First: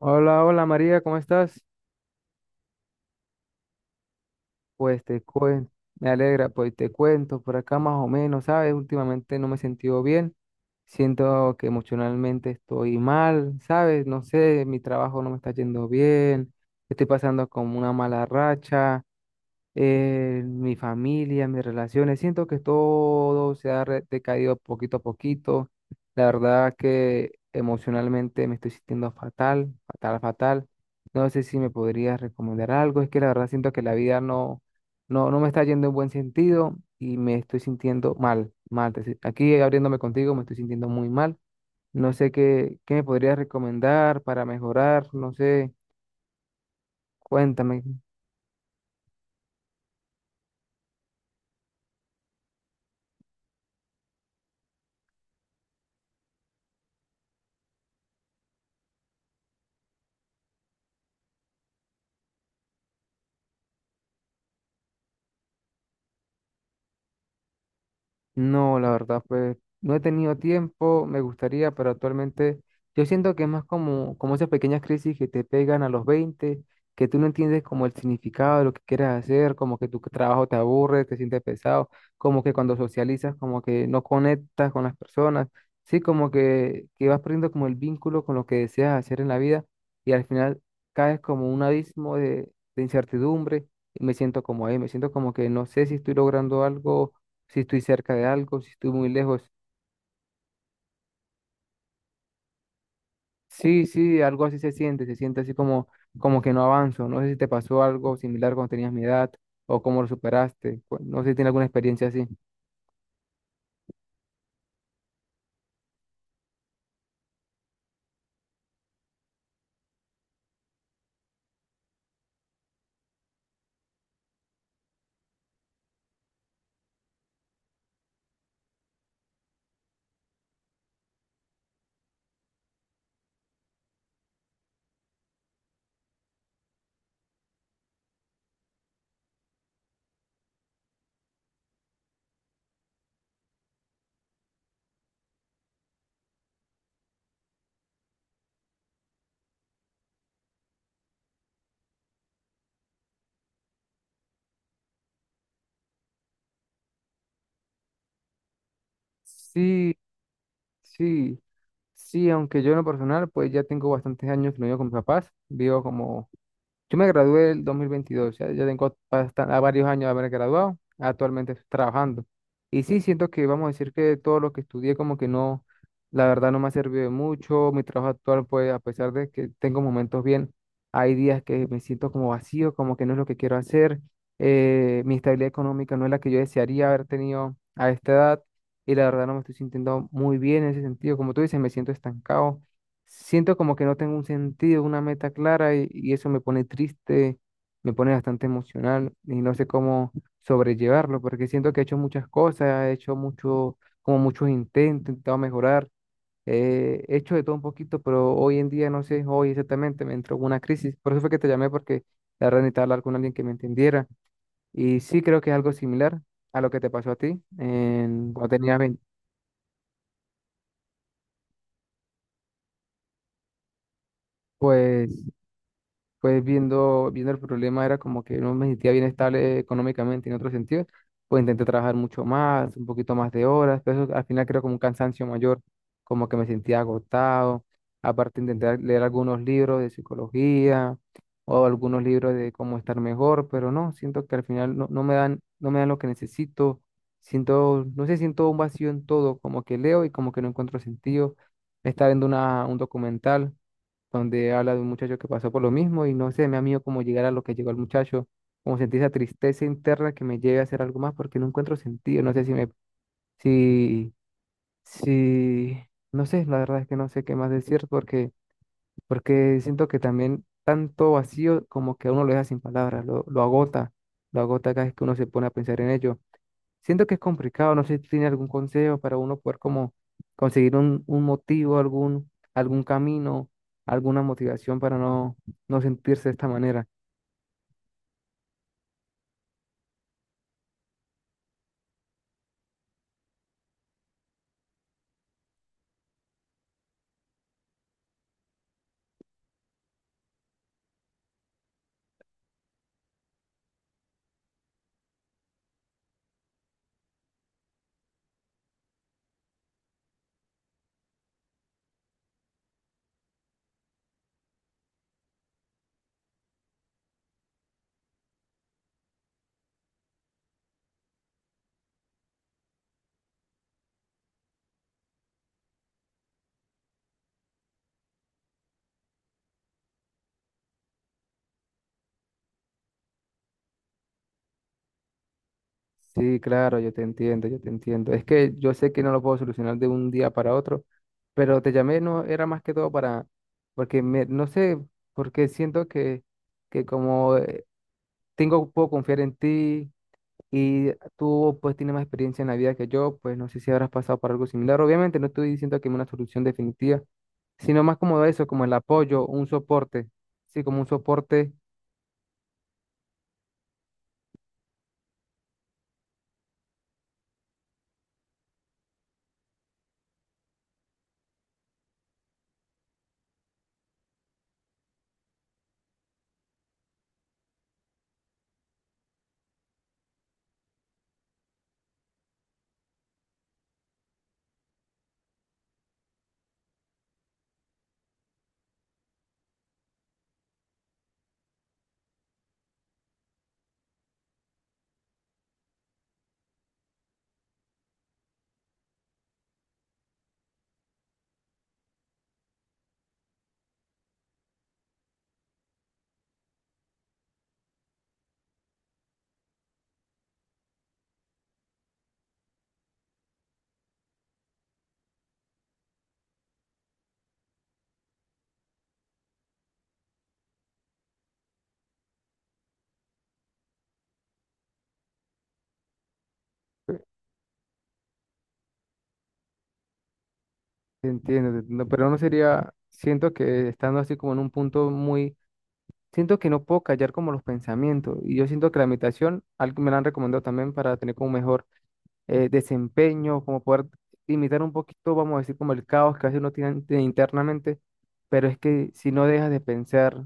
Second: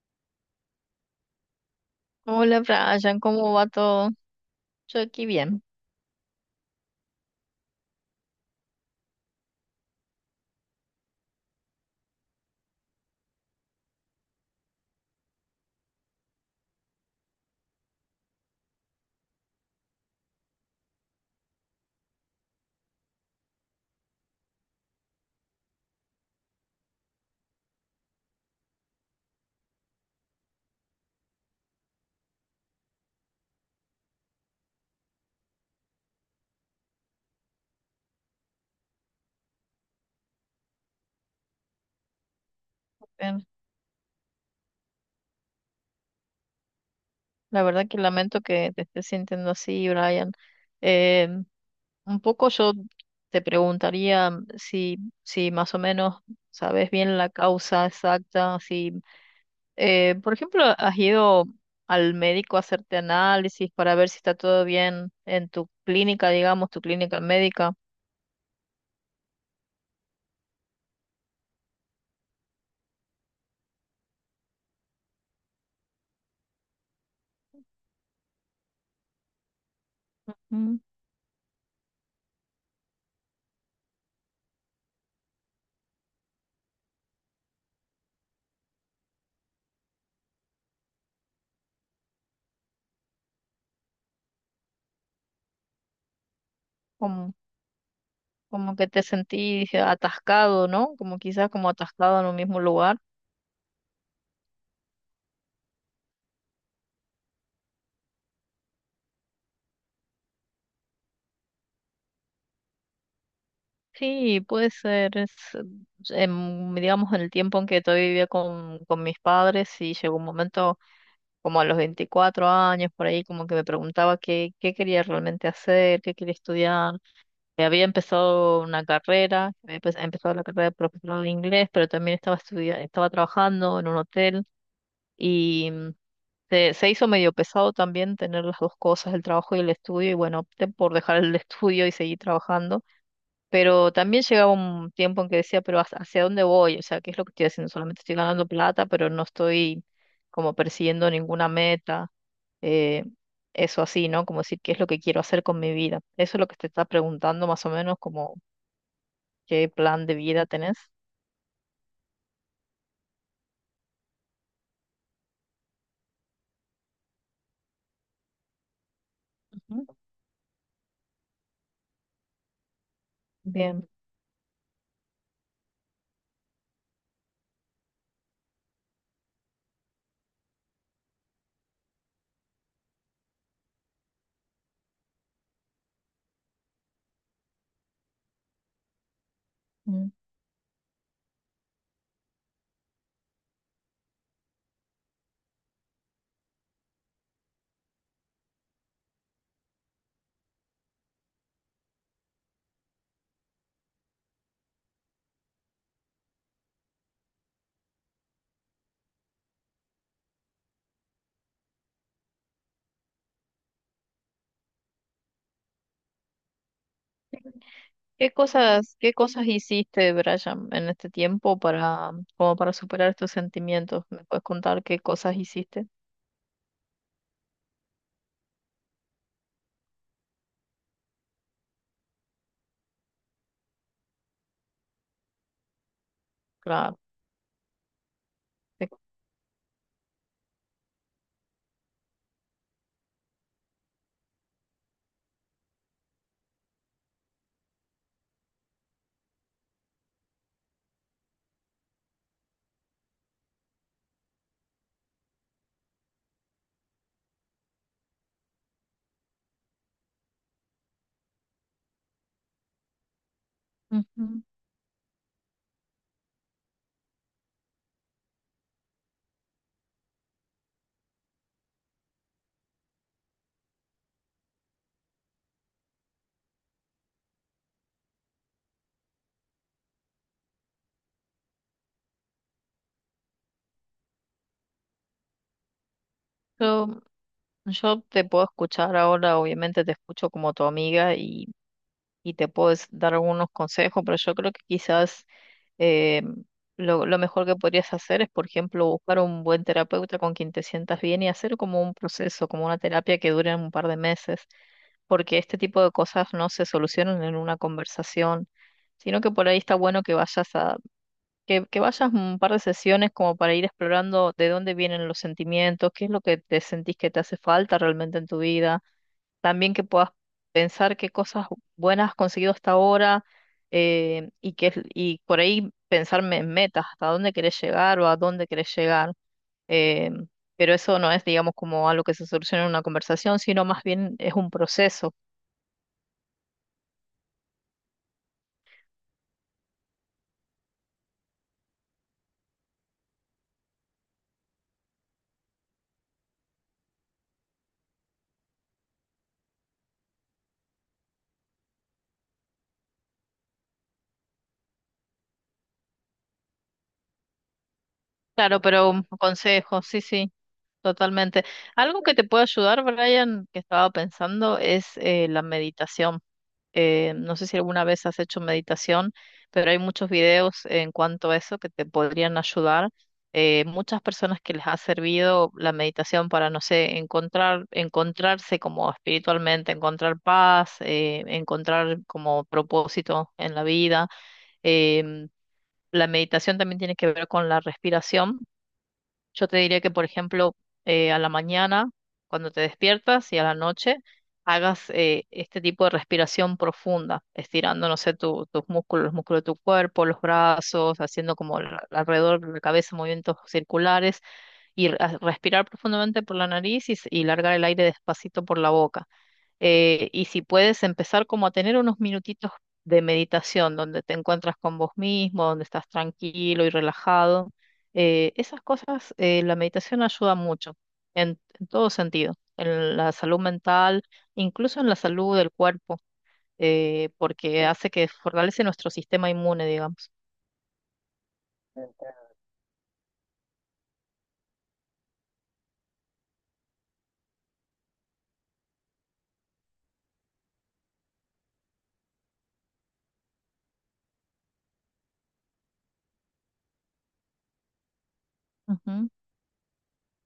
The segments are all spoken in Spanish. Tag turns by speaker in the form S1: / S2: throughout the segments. S1: Hola, hola María, ¿cómo estás?
S2: Hola Brian, ¿cómo va todo? Yo
S1: Pues te
S2: aquí bien.
S1: cuento, me alegra, pues te cuento por acá más o menos, ¿sabes? Últimamente no me he sentido bien, siento que emocionalmente estoy mal, ¿sabes? No sé, mi trabajo no me está yendo bien, estoy pasando como una mala racha, mi familia, mis relaciones. Siento que todo se ha decaído poquito a poquito. La verdad que emocionalmente me estoy sintiendo fatal, fatal, fatal. No sé si me podrías recomendar algo. Es que la verdad siento que la vida no me está yendo en buen sentido y me estoy sintiendo mal, mal. Aquí abriéndome contigo me estoy sintiendo muy mal. No sé qué me podrías
S2: Bien.
S1: recomendar para mejorar. No sé,
S2: La
S1: cuéntame.
S2: verdad que lamento que te estés sintiendo así, Brian. Eh, un poco yo te preguntaría si, si más o menos sabes bien la causa exacta, si, por ejemplo, has ido al médico a hacerte análisis para ver si está todo bien en tu clínica, digamos, tu clínica médica.
S1: No, la verdad, pues no he tenido tiempo, me gustaría, pero actualmente yo siento que es más como esas pequeñas crisis que te pegan a los 20 que tú no entiendes como el significado de lo que quieres hacer, como que tu trabajo te
S2: Mm,
S1: aburre, te sientes pesado, como que cuando socializas, como que no conectas con las personas, sí, como que vas perdiendo como el vínculo con lo que deseas hacer en la vida y al final caes como un abismo de incertidumbre y me siento como ahí, me siento como que no sé si estoy logrando algo
S2: Como,
S1: si estoy cerca de algo, si
S2: como que
S1: estoy
S2: te
S1: muy lejos.
S2: sentís atascado, ¿no? Como quizás como atascado en un mismo lugar.
S1: Sí, sí, algo así se siente así como que no avanzo. No sé si te pasó algo similar cuando tenías mi edad o cómo lo superaste. No sé si tienes alguna experiencia así.
S2: Sí, puede ser, digamos, en el tiempo en que todavía vivía con mis padres y llegó un momento como a los 24 años, por ahí, como que me preguntaba qué quería realmente hacer, qué quería estudiar. Había empezado una carrera, había empezado la carrera de profesor de inglés, pero también estaba estaba trabajando en un hotel y se hizo medio pesado también tener las dos cosas, el trabajo y el estudio, y bueno, opté por dejar el estudio y seguir trabajando, pero también llegaba un tiempo en que decía, pero ¿hacia dónde voy? O sea, ¿qué es lo que estoy haciendo? Solamente estoy ganando plata, pero no estoy como persiguiendo ninguna meta. eh, Eso así, ¿no? Como decir, ¿qué es lo que quiero hacer con mi vida? Eso es lo que te está preguntando más o menos, como qué
S1: Sí,
S2: plan de vida tenés.
S1: sí, sí, aunque yo en lo personal, pues ya tengo bastantes años que no vivo con mis papás, vivo como yo me gradué el 2022, ya, a
S2: Ujú.
S1: varios años de haber graduado, actualmente estoy trabajando. Y sí, siento que vamos a
S2: Bien.
S1: decir que todo lo que estudié como que no, la verdad no me ha servido de mucho. Mi trabajo actual, pues a pesar de que tengo momentos bien, hay días que me siento como vacío, como que no es lo que quiero hacer, mi estabilidad económica no es la que yo desearía haber tenido a esta edad y la verdad no me estoy sintiendo
S2: Mm.
S1: muy bien en ese sentido, como tú dices, me siento estancado. Siento como que no tengo un sentido, una meta clara y eso me pone triste, me pone bastante emocional y no sé cómo sobrellevarlo porque siento que he hecho muchas cosas, he hecho mucho, como muchos intentos, he intentado mejorar, he hecho de todo un poquito, pero hoy en día no sé, hoy exactamente me entró una crisis. Por eso fue que te llamé porque la verdad necesitaba hablar con alguien que me entendiera y sí creo que es algo similar a lo que te pasó a ti en,
S2: ¿Qué
S1: cuando tenías
S2: cosas,
S1: 20.
S2: qué cosas hiciste, Brian, en este tiempo para, como para superar estos sentimientos? ¿Me puedes contar qué
S1: Pues
S2: cosas hiciste?
S1: pues viendo el problema era como que no me sentía bien estable económicamente en otro sentido, pues intenté trabajar mucho más, un poquito más de horas, pero eso al final creo como un cansancio mayor, como que me sentía
S2: Claro.
S1: agotado, aparte intenté
S2: te-
S1: leer algunos libros de psicología o algunos libros de cómo estar mejor, pero no, siento que al final no me dan, no me dan lo que necesito, siento, no sé, siento un vacío en todo, como que leo y como que no encuentro sentido. Estaba viendo un documental donde habla de un muchacho que pasó por lo mismo y no sé, me ha miedo cómo llegar a lo que llegó el muchacho, como sentir esa tristeza interna que me lleve a hacer algo más porque no encuentro sentido, no sé si me, si,
S2: Ujú.
S1: si, no sé, la verdad es que no sé qué más decir porque, porque siento que también tanto vacío como que a uno lo deja sin palabras, lo agota cada vez que uno se pone a pensar en ello. Siento que es complicado, no sé si tiene algún consejo para uno poder como conseguir un motivo, algún camino, alguna motivación para no, no sentirse de esta manera.
S2: Yo Yo te puedo escuchar ahora, obviamente te escucho como tu amiga y te puedo dar algunos consejos, pero yo creo que quizás eh, lo mejor que podrías hacer es, por ejemplo, buscar un buen terapeuta con quien te sientas bien y hacer como un proceso, como una terapia que dure un par de meses, porque este tipo de cosas no se solucionan en una conversación, sino que por ahí está bueno que vayas que vayas un par de sesiones como para ir explorando de dónde vienen los sentimientos, qué es lo que te sentís que te hace falta realmente en tu vida, también que puedas pensar qué cosas buenas has conseguido hasta ahora, y por ahí pensarme en metas, hasta dónde querés llegar o a dónde querés llegar. eh, pero eso no es, digamos, como algo que se soluciona en una conversación, sino más bien es un proceso.
S1: Sí, claro, yo te entiendo, yo te entiendo. Es que yo sé que no lo puedo solucionar de un día para otro, pero te llamé, no era más que todo para, porque me, no sé, porque siento que como tengo, puedo confiar en ti, y tú pues tienes más experiencia en la vida que yo, pues no sé si habrás pasado por algo similar. Obviamente no estoy diciendo que hay una solución definitiva, sino más como eso,
S2: Claro,
S1: como el
S2: pero un
S1: apoyo, un
S2: consejo, sí,
S1: soporte.
S2: sí.
S1: Sí, como un
S2: Totalmente.
S1: soporte,
S2: Algo que te puede ayudar, Brian, que estaba pensando, es la meditación. No sé si alguna vez has hecho meditación, pero hay muchos videos en cuanto a eso que te podrían ayudar. Muchas personas que les ha servido la meditación para, no sé, encontrar, encontrarse como espiritualmente, encontrar paz, encontrar como propósito en la vida. Em, la meditación también tiene que ver con la respiración. Yo te diría que, por ejemplo, a la mañana, cuando te despiertas y a la noche, hagas este tipo de respiración profunda, estirando, no sé, tus músculos, los músculos de tu cuerpo, los brazos, haciendo como alrededor de la cabeza movimientos circulares y respirar profundamente por la nariz y, y largar el aire despacito por la boca, y si puedes empezar como a tener unos minutitos de meditación donde te encuentras con vos mismo, donde estás tranquilo y relajado, esas cosas, la meditación ayuda mucho en todo sentido, en la salud mental, incluso en la salud del cuerpo, porque hace que fortalece nuestro sistema inmune, digamos.
S1: te entiendo, pero no sería, siento que estando así como en un punto muy, siento que desempeño, como poder imitar un poquito, vamos a decir, como el caos que a veces uno tiene internamente, pero es que
S2: Ujú.
S1: si no dejas de pensar,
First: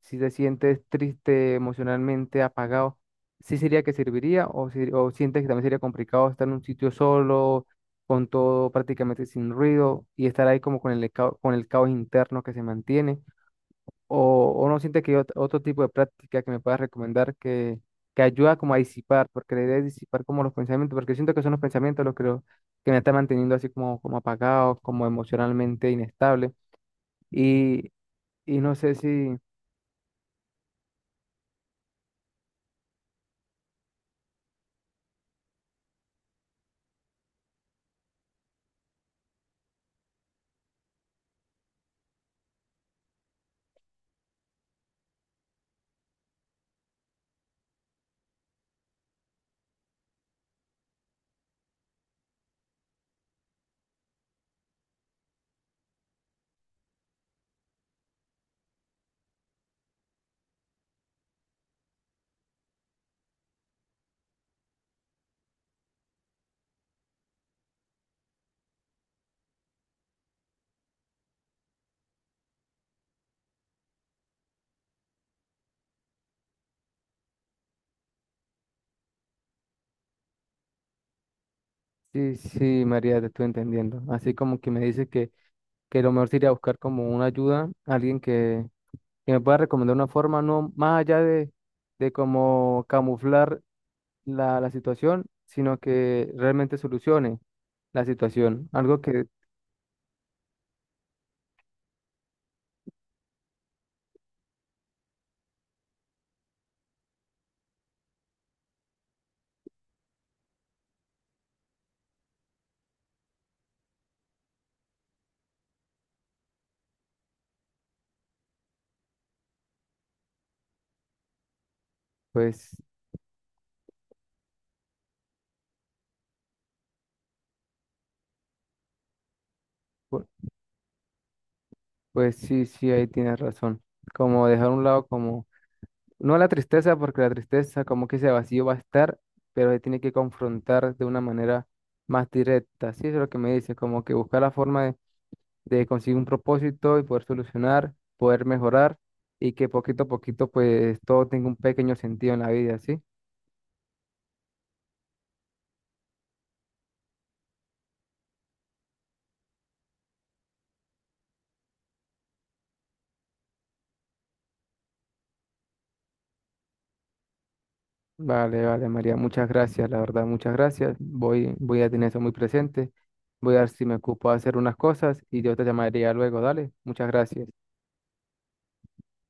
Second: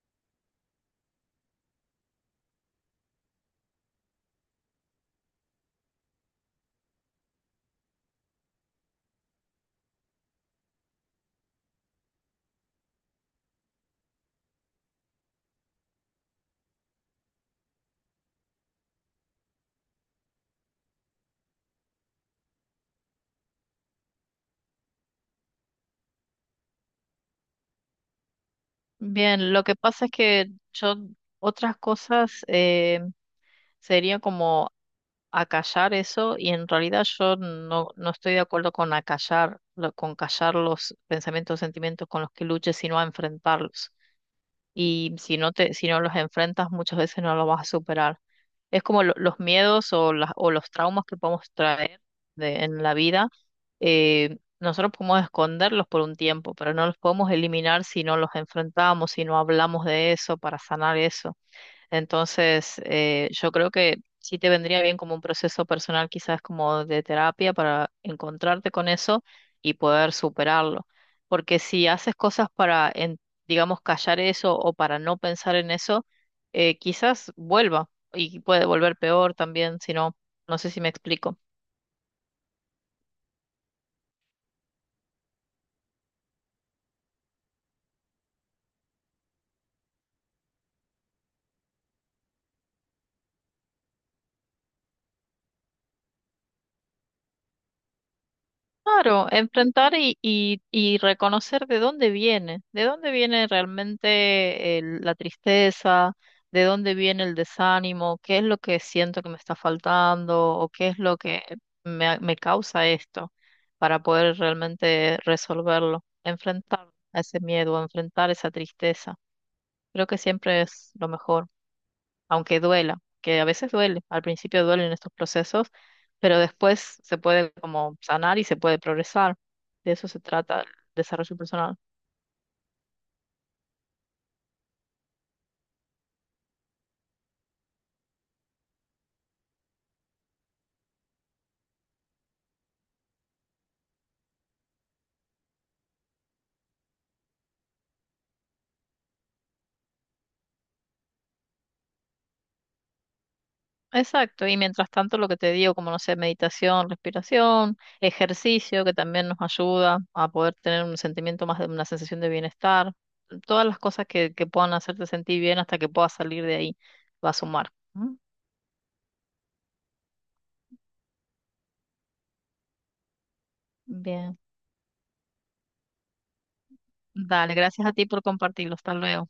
S1: si te sientes triste emocionalmente, apagado, ¿sí sería que serviría o, o sientes que también sería complicado estar en un sitio solo, con todo prácticamente sin ruido y estar ahí como con el, con el caos interno que se mantiene? O, o no siente que hay otro tipo de práctica que me puedas recomendar que ayuda como a disipar, porque la idea es disipar como los pensamientos, porque siento que son los pensamientos los que me están manteniendo así como, como apagado, como emocionalmente inestable. Y, y no sé si,
S2: Bien, lo que pasa es que yo otras cosas sería como acallar eso y en realidad yo no estoy de acuerdo con acallar, con callar los pensamientos sentimientos con los que luches, sino a enfrentarlos. Y si no los enfrentas, muchas veces no los vas a superar. Es como los miedos o los traumas que podemos traer en la vida. Nosotros podemos esconderlos por un tiempo, pero no los podemos eliminar si no los enfrentamos, si no hablamos de eso para sanar eso. Entonces, yo creo que sí te vendría bien como un proceso personal, quizás como de terapia, para encontrarte con eso y poder superarlo. Porque si haces cosas para, digamos, callar eso o para no pensar en eso, quizás vuelva y puede volver peor también, no sé si me explico.
S1: si, si María, te estoy entendiendo. Así como que me dice que lo mejor sería buscar como una ayuda, alguien que me pueda recomendar una forma, no más allá de como camuflar la situación, sino que realmente solucione la situación. Algo que,
S2: Claro, enfrentar y reconocer de dónde viene realmente la tristeza, de dónde viene el desánimo, qué es lo que siento que me está faltando o qué es lo que me causa esto para poder realmente resolverlo, enfrentar a ese miedo, enfrentar esa tristeza. Creo que siempre es lo mejor aunque
S1: pues,
S2: duela, que a veces duele, al principio duelen estos procesos, pero después se puede como sanar y se puede progresar. De eso se
S1: pu-
S2: trata el desarrollo personal.
S1: pues sí, sí, ahí tienes razón. Como dejar a un lado como, no la tristeza, porque la tristeza como que ese vacío va a estar, pero se tiene que confrontar de una manera más directa. Sí, eso es lo que me dice, como que buscar la forma de conseguir un propósito y poder solucionar, poder mejorar y que poquito a poquito, pues, todo tenga un pequeño sentido en la vida, ¿sí?
S2: Exacto, y mientras tanto lo que te digo, como no sé, meditación, respiración, ejercicio, que también nos ayuda a poder tener un sentimiento más de una sensación de bienestar, todas las cosas que puedan hacerte sentir bien hasta que puedas salir de ahí, va a sumar. ¿Mm?
S1: Vale, vale, María, muchas gracias, la verdad, muchas gracias. Voy a tener eso muy presente. Voy a ver si me ocupo de
S2: Bien,
S1: hacer unas cosas y yo te llamaría luego, dale. Muchas gracias.
S2: dale, gracias a ti por compartirlo, hasta luego.